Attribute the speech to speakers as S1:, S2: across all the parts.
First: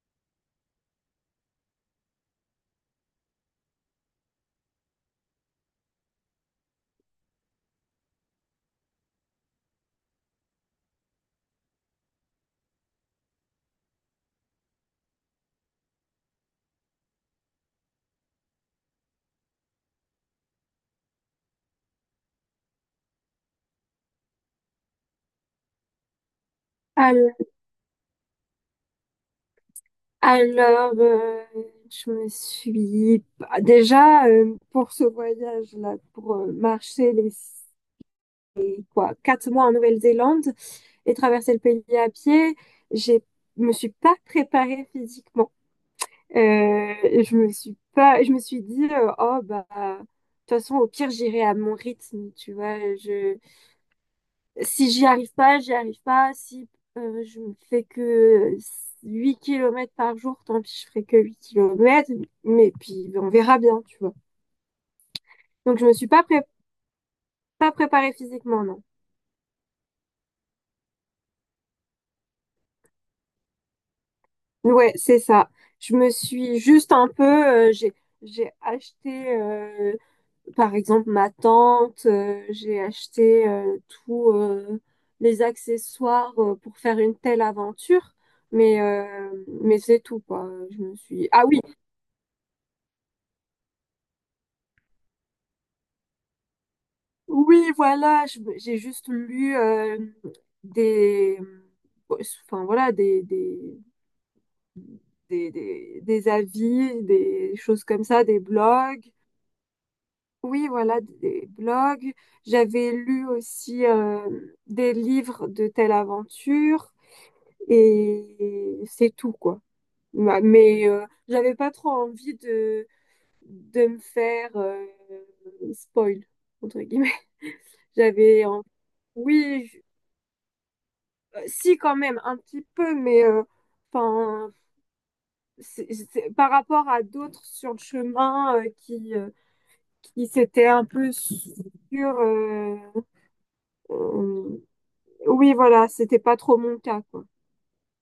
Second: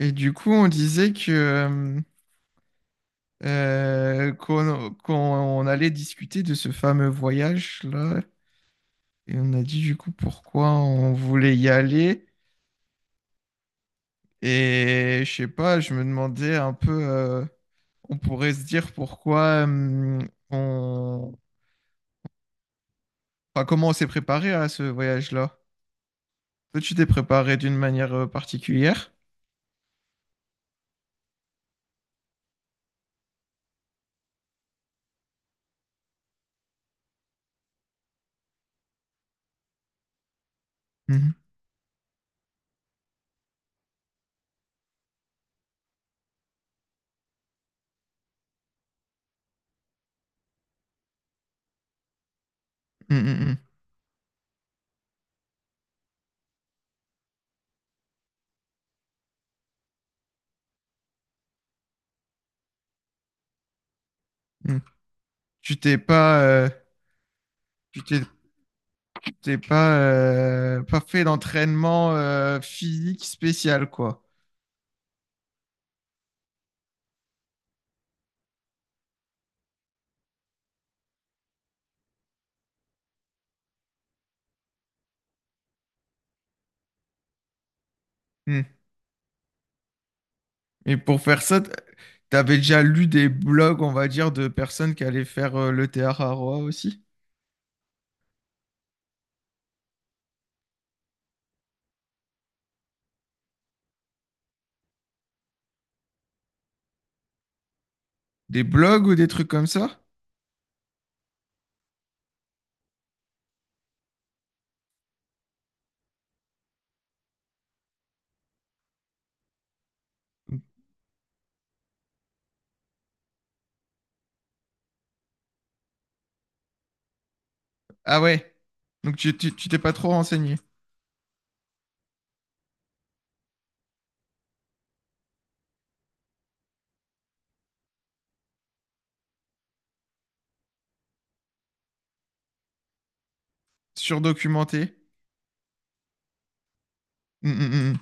S1: Et du coup, on disait que qu'on allait discuter de ce fameux voyage-là. Et on a dit du coup pourquoi on voulait y aller. Et je sais pas, je me demandais un peu, on pourrait se dire pourquoi on... Enfin, comment on s'est préparé à ce voyage-là. Toi, tu t'es
S2: Al-
S1: préparé d'une manière particulière?
S2: Alors, je me suis bah, déjà pour ce voyage-là, pour marcher les quoi, 4 mois en Nouvelle-Zélande et
S1: Mhm.
S2: traverser le pays à pied, j'ai me suis pas préparée physiquement. Euh, je me suis pas, je me suis dit oh bah de toute façon au pire j'irai à mon rythme, tu vois.
S1: Mm,
S2: Je
S1: mm,
S2: Si j'y arrive pas, j'y arrive pas. Si je me fais que 8 kilomètres par jour, tant pis, je ferai que 8 kilomètres. Mais puis, on verra bien, tu vois.
S1: mm, mm.
S2: Donc,
S1: Tu
S2: je me
S1: t'es
S2: suis
S1: pas,
S2: pas
S1: tu
S2: préparée
S1: t'es
S2: physiquement, non.
S1: pas, pas fait d'entraînement physique spécial, quoi.
S2: Ouais, c'est ça. Je me suis juste un peu... J'ai acheté, par exemple, ma tente. J'ai acheté tous les accessoires pour faire une telle aventure.
S1: Mm.
S2: Mais c'est tout, quoi.
S1: Et pour faire
S2: Ah
S1: ça,
S2: oui,
S1: t'avais déjà lu des blogs, on va dire, de personnes qui allaient faire le théâtre à Roa aussi?
S2: oui, voilà, j'ai juste lu des, enfin voilà, des avis, des choses comme ça, des
S1: Des blogs
S2: blogs.
S1: ou des trucs comme ça?
S2: Oui, voilà, des blogs. J'avais lu aussi des livres de telle aventure et c'est tout, quoi. Mais j'avais pas trop envie de me faire spoil, entre guillemets.
S1: Ah
S2: J'avais
S1: ouais.
S2: en-
S1: Donc tu
S2: Oui.
S1: t'es pas trop renseigné,
S2: Si, quand même, un petit peu, mais 'fin, par rapport à d'autres sur le chemin qui s'étaient euh,
S1: surdocumenté.
S2: oui, voilà, c'était pas trop mon cas, quoi.
S1: Hum, hum.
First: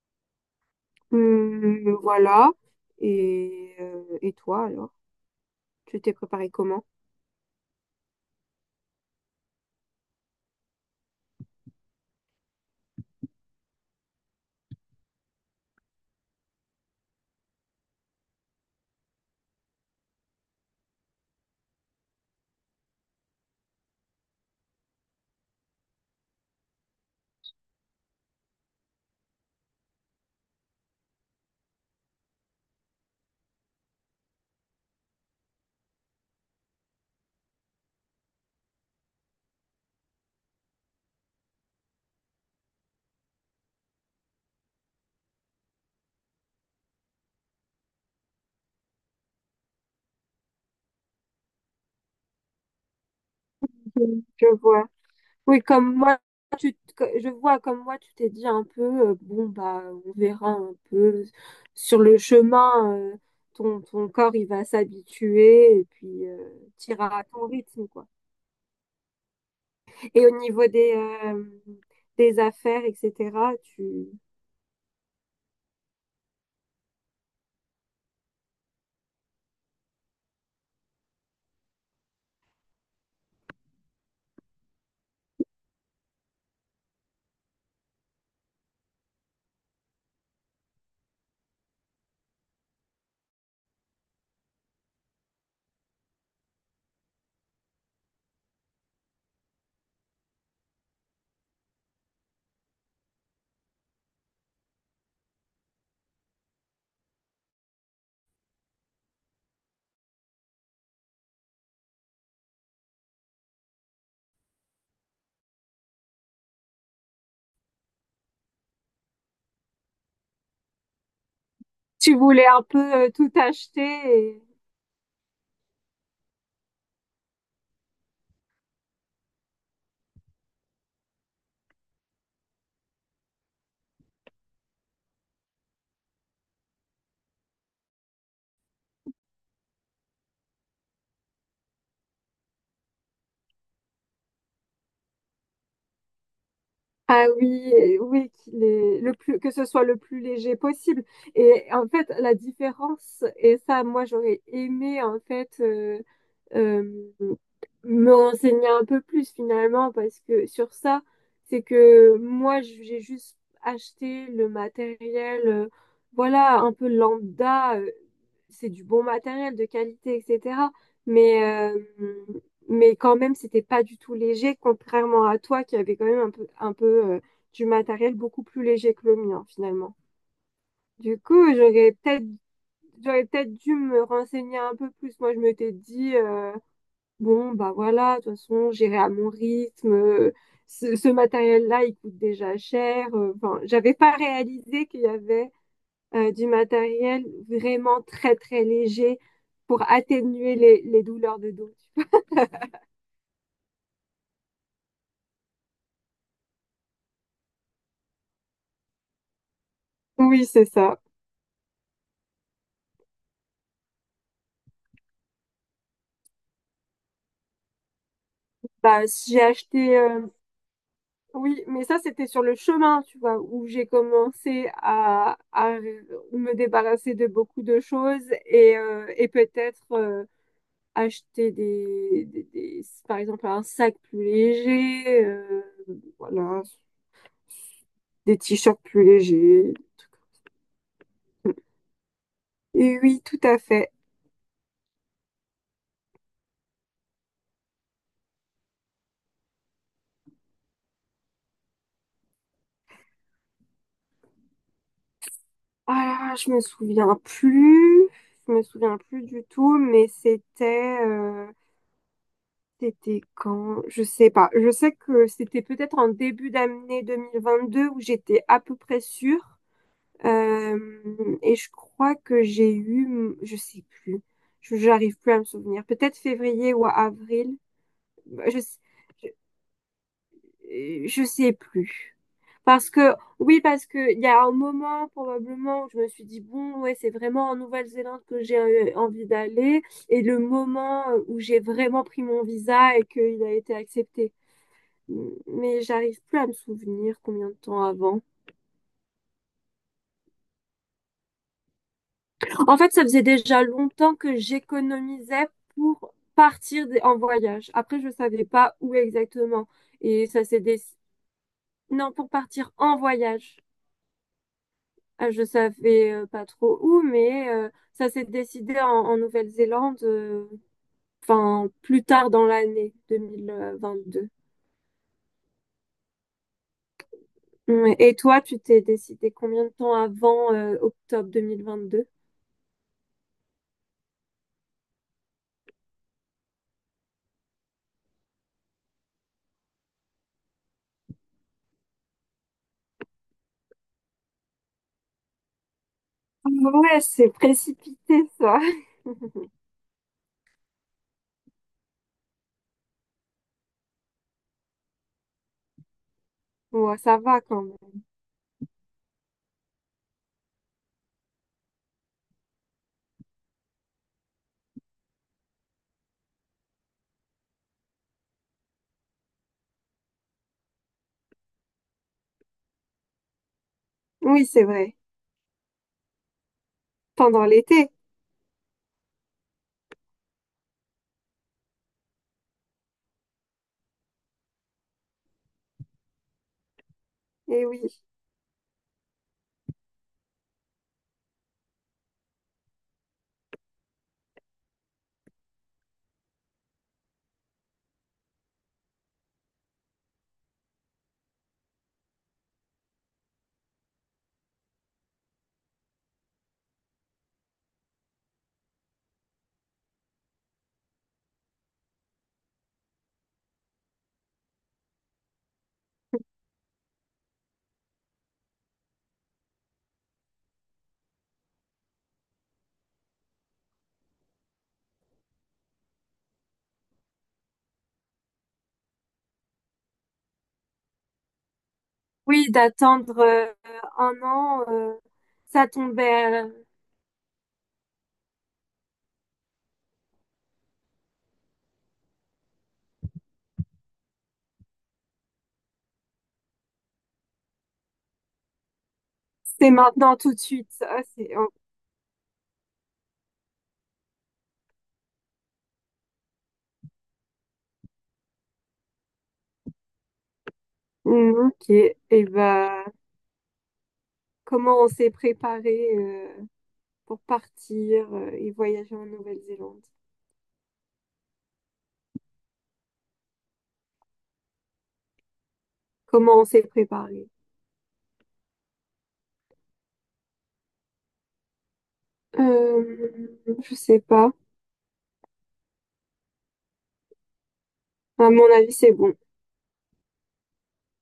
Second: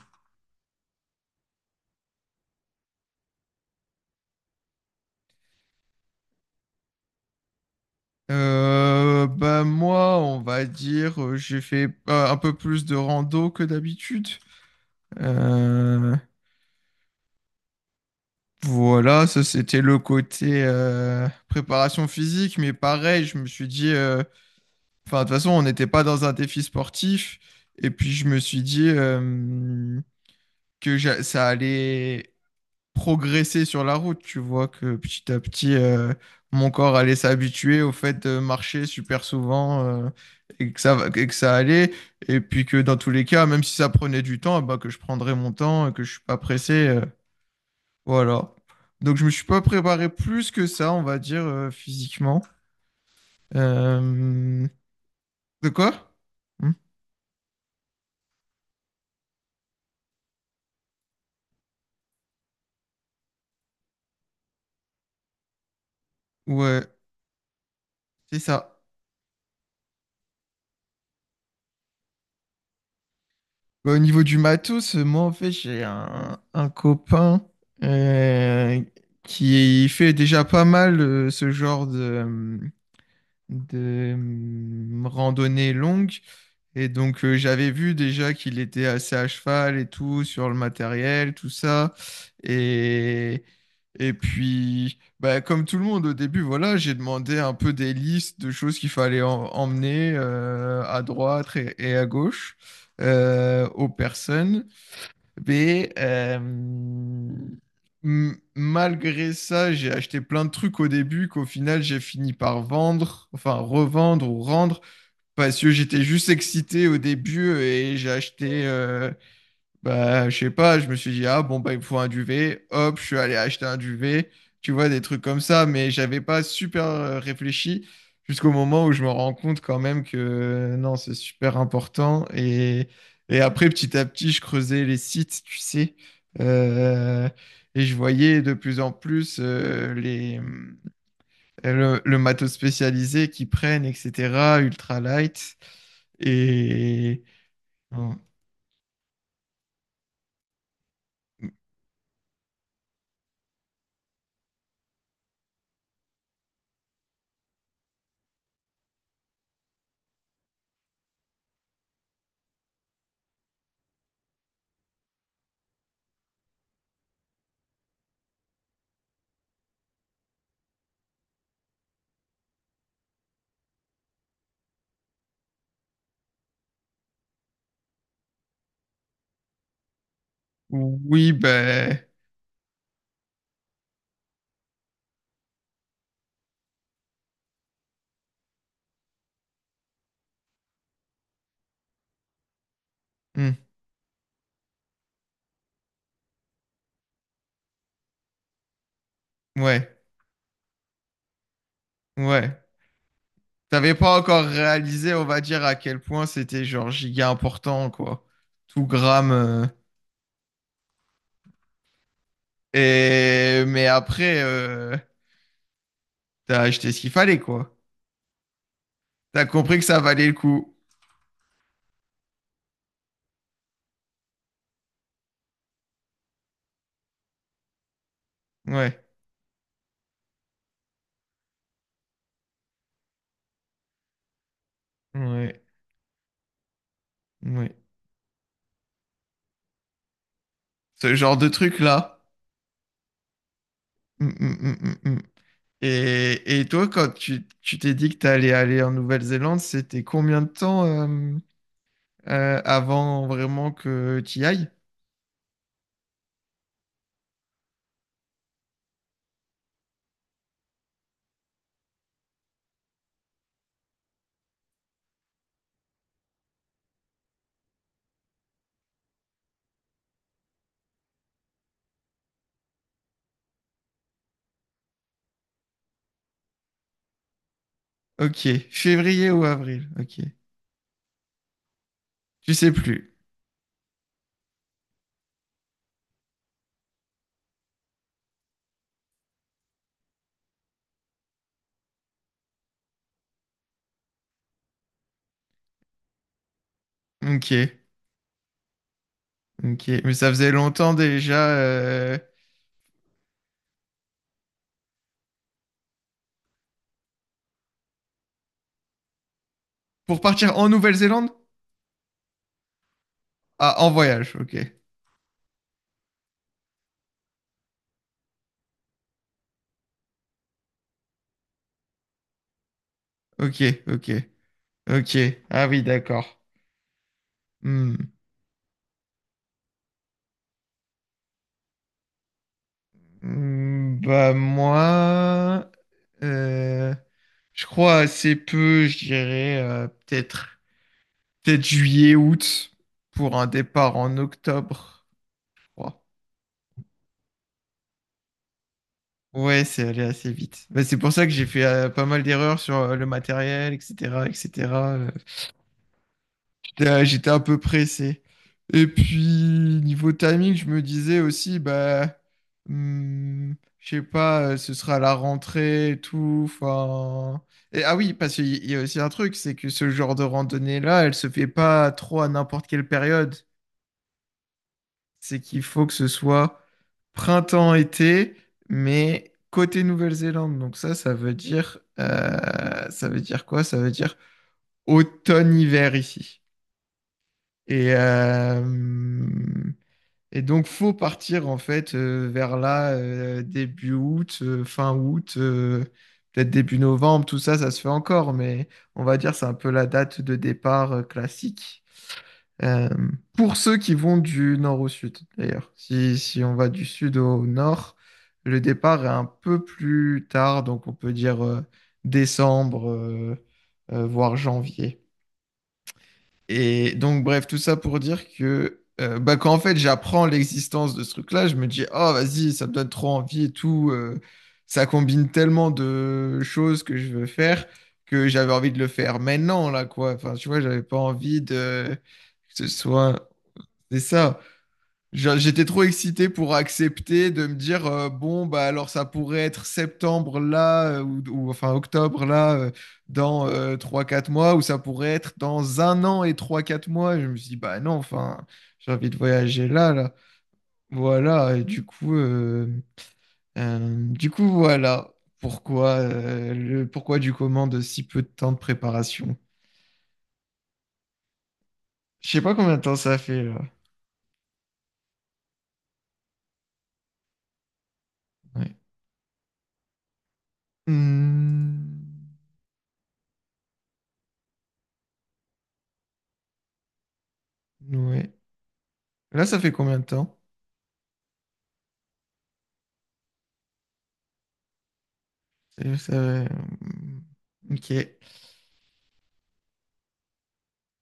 S2: Voilà. Et toi, alors? Tu t'es préparé comment?
S1: Bah moi, on va dire, j'ai fait un peu plus de rando que d'habitude. Euh, voilà, ça c'était le côté préparation physique, mais pareil, je me suis dit, enfin de toute façon, on n'était pas dans un défi sportif, et puis je me suis dit ça allait progresser sur la route. Tu vois que petit à petit, mon corps allait s'habituer au fait de marcher super souvent et et que ça allait. Et puis que dans tous les cas, même si ça prenait du temps, bah, que je prendrais mon temps et que je suis pas pressé. Voilà. Donc je me suis pas préparé plus que ça, on va dire, physiquement.
S2: Je
S1: Euh.
S2: vois. Oui,
S1: De
S2: comme
S1: quoi?
S2: moi,
S1: Hmm.
S2: je vois comme moi, tu t'es dit un peu, bon, bah, on verra un peu sur le chemin, ton corps, il va s'habituer et puis
S1: Ouais,
S2: t'iras à ton rythme, quoi.
S1: c'est ça.
S2: Et au niveau des affaires, etc.,
S1: Bah, au
S2: tu,
S1: niveau du matos, moi en fait j'ai un copain euh, qui fait déjà pas mal ce genre euh, de randonnée longue. Et donc, j'avais vu déjà qu'il était assez à cheval et tout, sur le matériel, tout ça. Et, et puis, bah, comme tout le monde au début, voilà, j'ai demandé un peu des listes de choses qu'il fallait emmener à droite et à gauche aux personnes. Mais malgré ça, j'ai acheté plein de trucs au début qu'au final j'ai fini par vendre, enfin revendre ou rendre, parce que j'étais juste excité au début et j'ai acheté bah, je sais pas, je me suis dit, ah bon, bah, il me faut un
S2: tu voulais un
S1: duvet.
S2: peu
S1: Hop, je suis
S2: tout
S1: allé acheter un
S2: acheter
S1: duvet.
S2: et-
S1: Tu vois, des trucs comme ça, mais j'avais pas super réfléchi jusqu'au moment où je me rends compte quand même que non, c'est super important. Et après, petit à petit, je creusais les sites, tu sais, euh, et je voyais de plus en plus les, le matos spécialisé qu'ils prennent, etc., ultralight. Et
S2: Ah oui, et
S1: bon,
S2: oui, qu'il est le plus, que ce soit le plus léger possible. Et en fait, la différence, et ça, moi, j'aurais aimé, en fait, euh, me renseigner un peu plus finalement parce que sur ça, c'est que moi j'ai juste acheté le matériel, voilà, un peu lambda, c'est du bon matériel de qualité, etc. Mais, euh, mais quand même, c'était pas du tout léger, contrairement à toi qui avait quand même un peu du matériel beaucoup plus léger que le mien finalement. Du
S1: oui,
S2: coup, j'aurais
S1: ben.
S2: peut-être, j'aurais peut-être dû me renseigner un peu plus. Moi, je m'étais dit, bon, bah voilà, de toute façon, j'irai à mon rythme. Ce matériel-là, il coûte déjà cher.
S1: Hmm.
S2: Enfin, j'avais pas réalisé qu'il y avait du matériel vraiment très, très léger pour
S1: Ouais,
S2: atténuer les douleurs de dos.
S1: ouais. T'avais pas encore réalisé, on va dire, à quel point c'était genre giga important, quoi. Tout gramme. Euh.
S2: Oui, c'est ça.
S1: Et mais après, t'as acheté ce qu'il fallait, quoi.
S2: Bah, j'ai
S1: T'as compris que
S2: acheté.
S1: ça valait le coup.
S2: Oui, mais ça, c'était sur le chemin, tu vois, où j'ai commencé à me débarrasser de beaucoup de choses et,
S1: Ouais,
S2: euh, et peut-être acheter par exemple, un sac plus léger,
S1: ouais,
S2: voilà,
S1: ouais.
S2: des t-shirts plus légers.
S1: Ce genre de truc-là.
S2: Et oui, tout à fait.
S1: Mm, mm, mm, mm, mm. Et toi, quand tu t'es dit que t'allais aller en Nouvelle-Zélande, c'était combien de temps avant vraiment que t'y ailles?
S2: Ah, je me souviens plus, je me souviens plus du tout, mais c'était quand? Je sais pas. Je sais que c'était peut-être en début d'année 2022 où j'étais à peu près sûre. Et je crois que j'ai eu, je sais plus. J'arrive plus à me souvenir. Peut-être février ou avril. Bah,
S1: Ok,
S2: je,
S1: février ou avril? Ok,
S2: je sais plus.
S1: tu sais
S2: Parce
S1: plus.
S2: que, oui, parce que il y a un moment probablement où je me suis dit, bon, ouais, c'est vraiment en Nouvelle-Zélande que j'ai envie d'aller. Et le moment où j'ai vraiment pris mon visa et qu'il a été accepté. Mais j'arrive plus à me souvenir combien de
S1: Ok,
S2: temps avant.
S1: ok. Mais ça faisait longtemps déjà. Euh.
S2: En fait, ça faisait déjà longtemps que j'économisais pour partir en voyage. Après, je savais pas où exactement.
S1: Pour
S2: Et ça
S1: partir
S2: s'est
S1: en
S2: décidé.
S1: Nouvelle-Zélande?
S2: Non, pour partir en voyage.
S1: Ah, en voyage. Ok,
S2: Ah, je savais pas trop où, mais ça s'est décidé en Nouvelle-Zélande, enfin plus tard dans l'année
S1: ok, ok,
S2: 2022.
S1: ok. Ah oui, d'accord.
S2: Ouais.
S1: Hmm.
S2: Et toi, tu t'es décidé combien de temps avant octobre 2022?
S1: Hmm. Bah moi, euh, je crois assez peu. Je dirais peut-être, peut-être juillet, août pour un départ en octobre. Je crois.
S2: Ouais, c'est précipité ça.
S1: Ouais, c'est allé assez vite. Bah, c'est pour ça que j'ai fait pas mal d'erreurs sur le matériel, etc., etc.
S2: Ouais, ça
S1: J'étais un
S2: va
S1: peu
S2: quand même.
S1: pressé. Et puis, niveau timing, je me disais aussi, bah, hmm, je sais pas, ce sera à la rentrée et tout. Enfin. Et, ah oui, parce qu'il y a aussi un truc, c'est que ce genre de randonnée-là, elle se fait pas trop à n'importe quelle période.
S2: Oui, c'est vrai.
S1: C'est qu'il faut que ce soit
S2: Pendant l'été.
S1: printemps-été, mais côté Nouvelle-Zélande. Donc ça, ça veut dire quoi? Ça veut dire automne-hiver ici.
S2: Eh oui.
S1: Et, euh, et donc, faut partir en fait vers là, début août, fin août, peut-être début novembre, tout ça, ça se fait encore, mais on va dire c'est un peu la date de départ classique. Euh, pour ceux qui vont du nord au sud, d'ailleurs. Si, si on va du sud au nord, le départ est un peu plus tard, donc on peut dire décembre, voire janvier. Et donc, bref, tout ça pour dire que bah, quand en fait j'apprends l'existence de ce truc-là, je me dis, oh vas-y, ça me donne trop envie et tout. Ça combine tellement de choses que je veux faire que j'avais envie de le faire maintenant, là, quoi. Enfin, tu vois, j'avais pas envie de
S2: Oui,
S1: que ce
S2: d'attendre
S1: soit. C'est
S2: un
S1: ça.
S2: an,
S1: J'étais
S2: ça
S1: trop excité
S2: tombait,
S1: pour accepter de me dire bon bah alors ça pourrait être septembre là ou, enfin octobre là dans trois quatre mois ou ça pourrait être dans un an et trois quatre mois. Et je me suis dit bah non enfin j'ai envie de voyager
S2: c'est
S1: là là.
S2: maintenant tout de suite. Ah, c'est, oh,
S1: Voilà et du coup voilà pourquoi le pourquoi du comment de si peu de temps de préparation.
S2: mm, ok. Et
S1: Je sais pas combien de
S2: ben,
S1: temps ça fait là.
S2: comment on s'est préparé pour partir et
S1: Ouais.
S2: voyager en Nouvelle-Zélande?
S1: Hmm,
S2: Comment on s'est préparé?
S1: ouais. Là ça fait combien de temps?
S2: Euh, je sais pas.
S1: C'est juste, euh. Ok.
S2: À mon avis, c'est bon.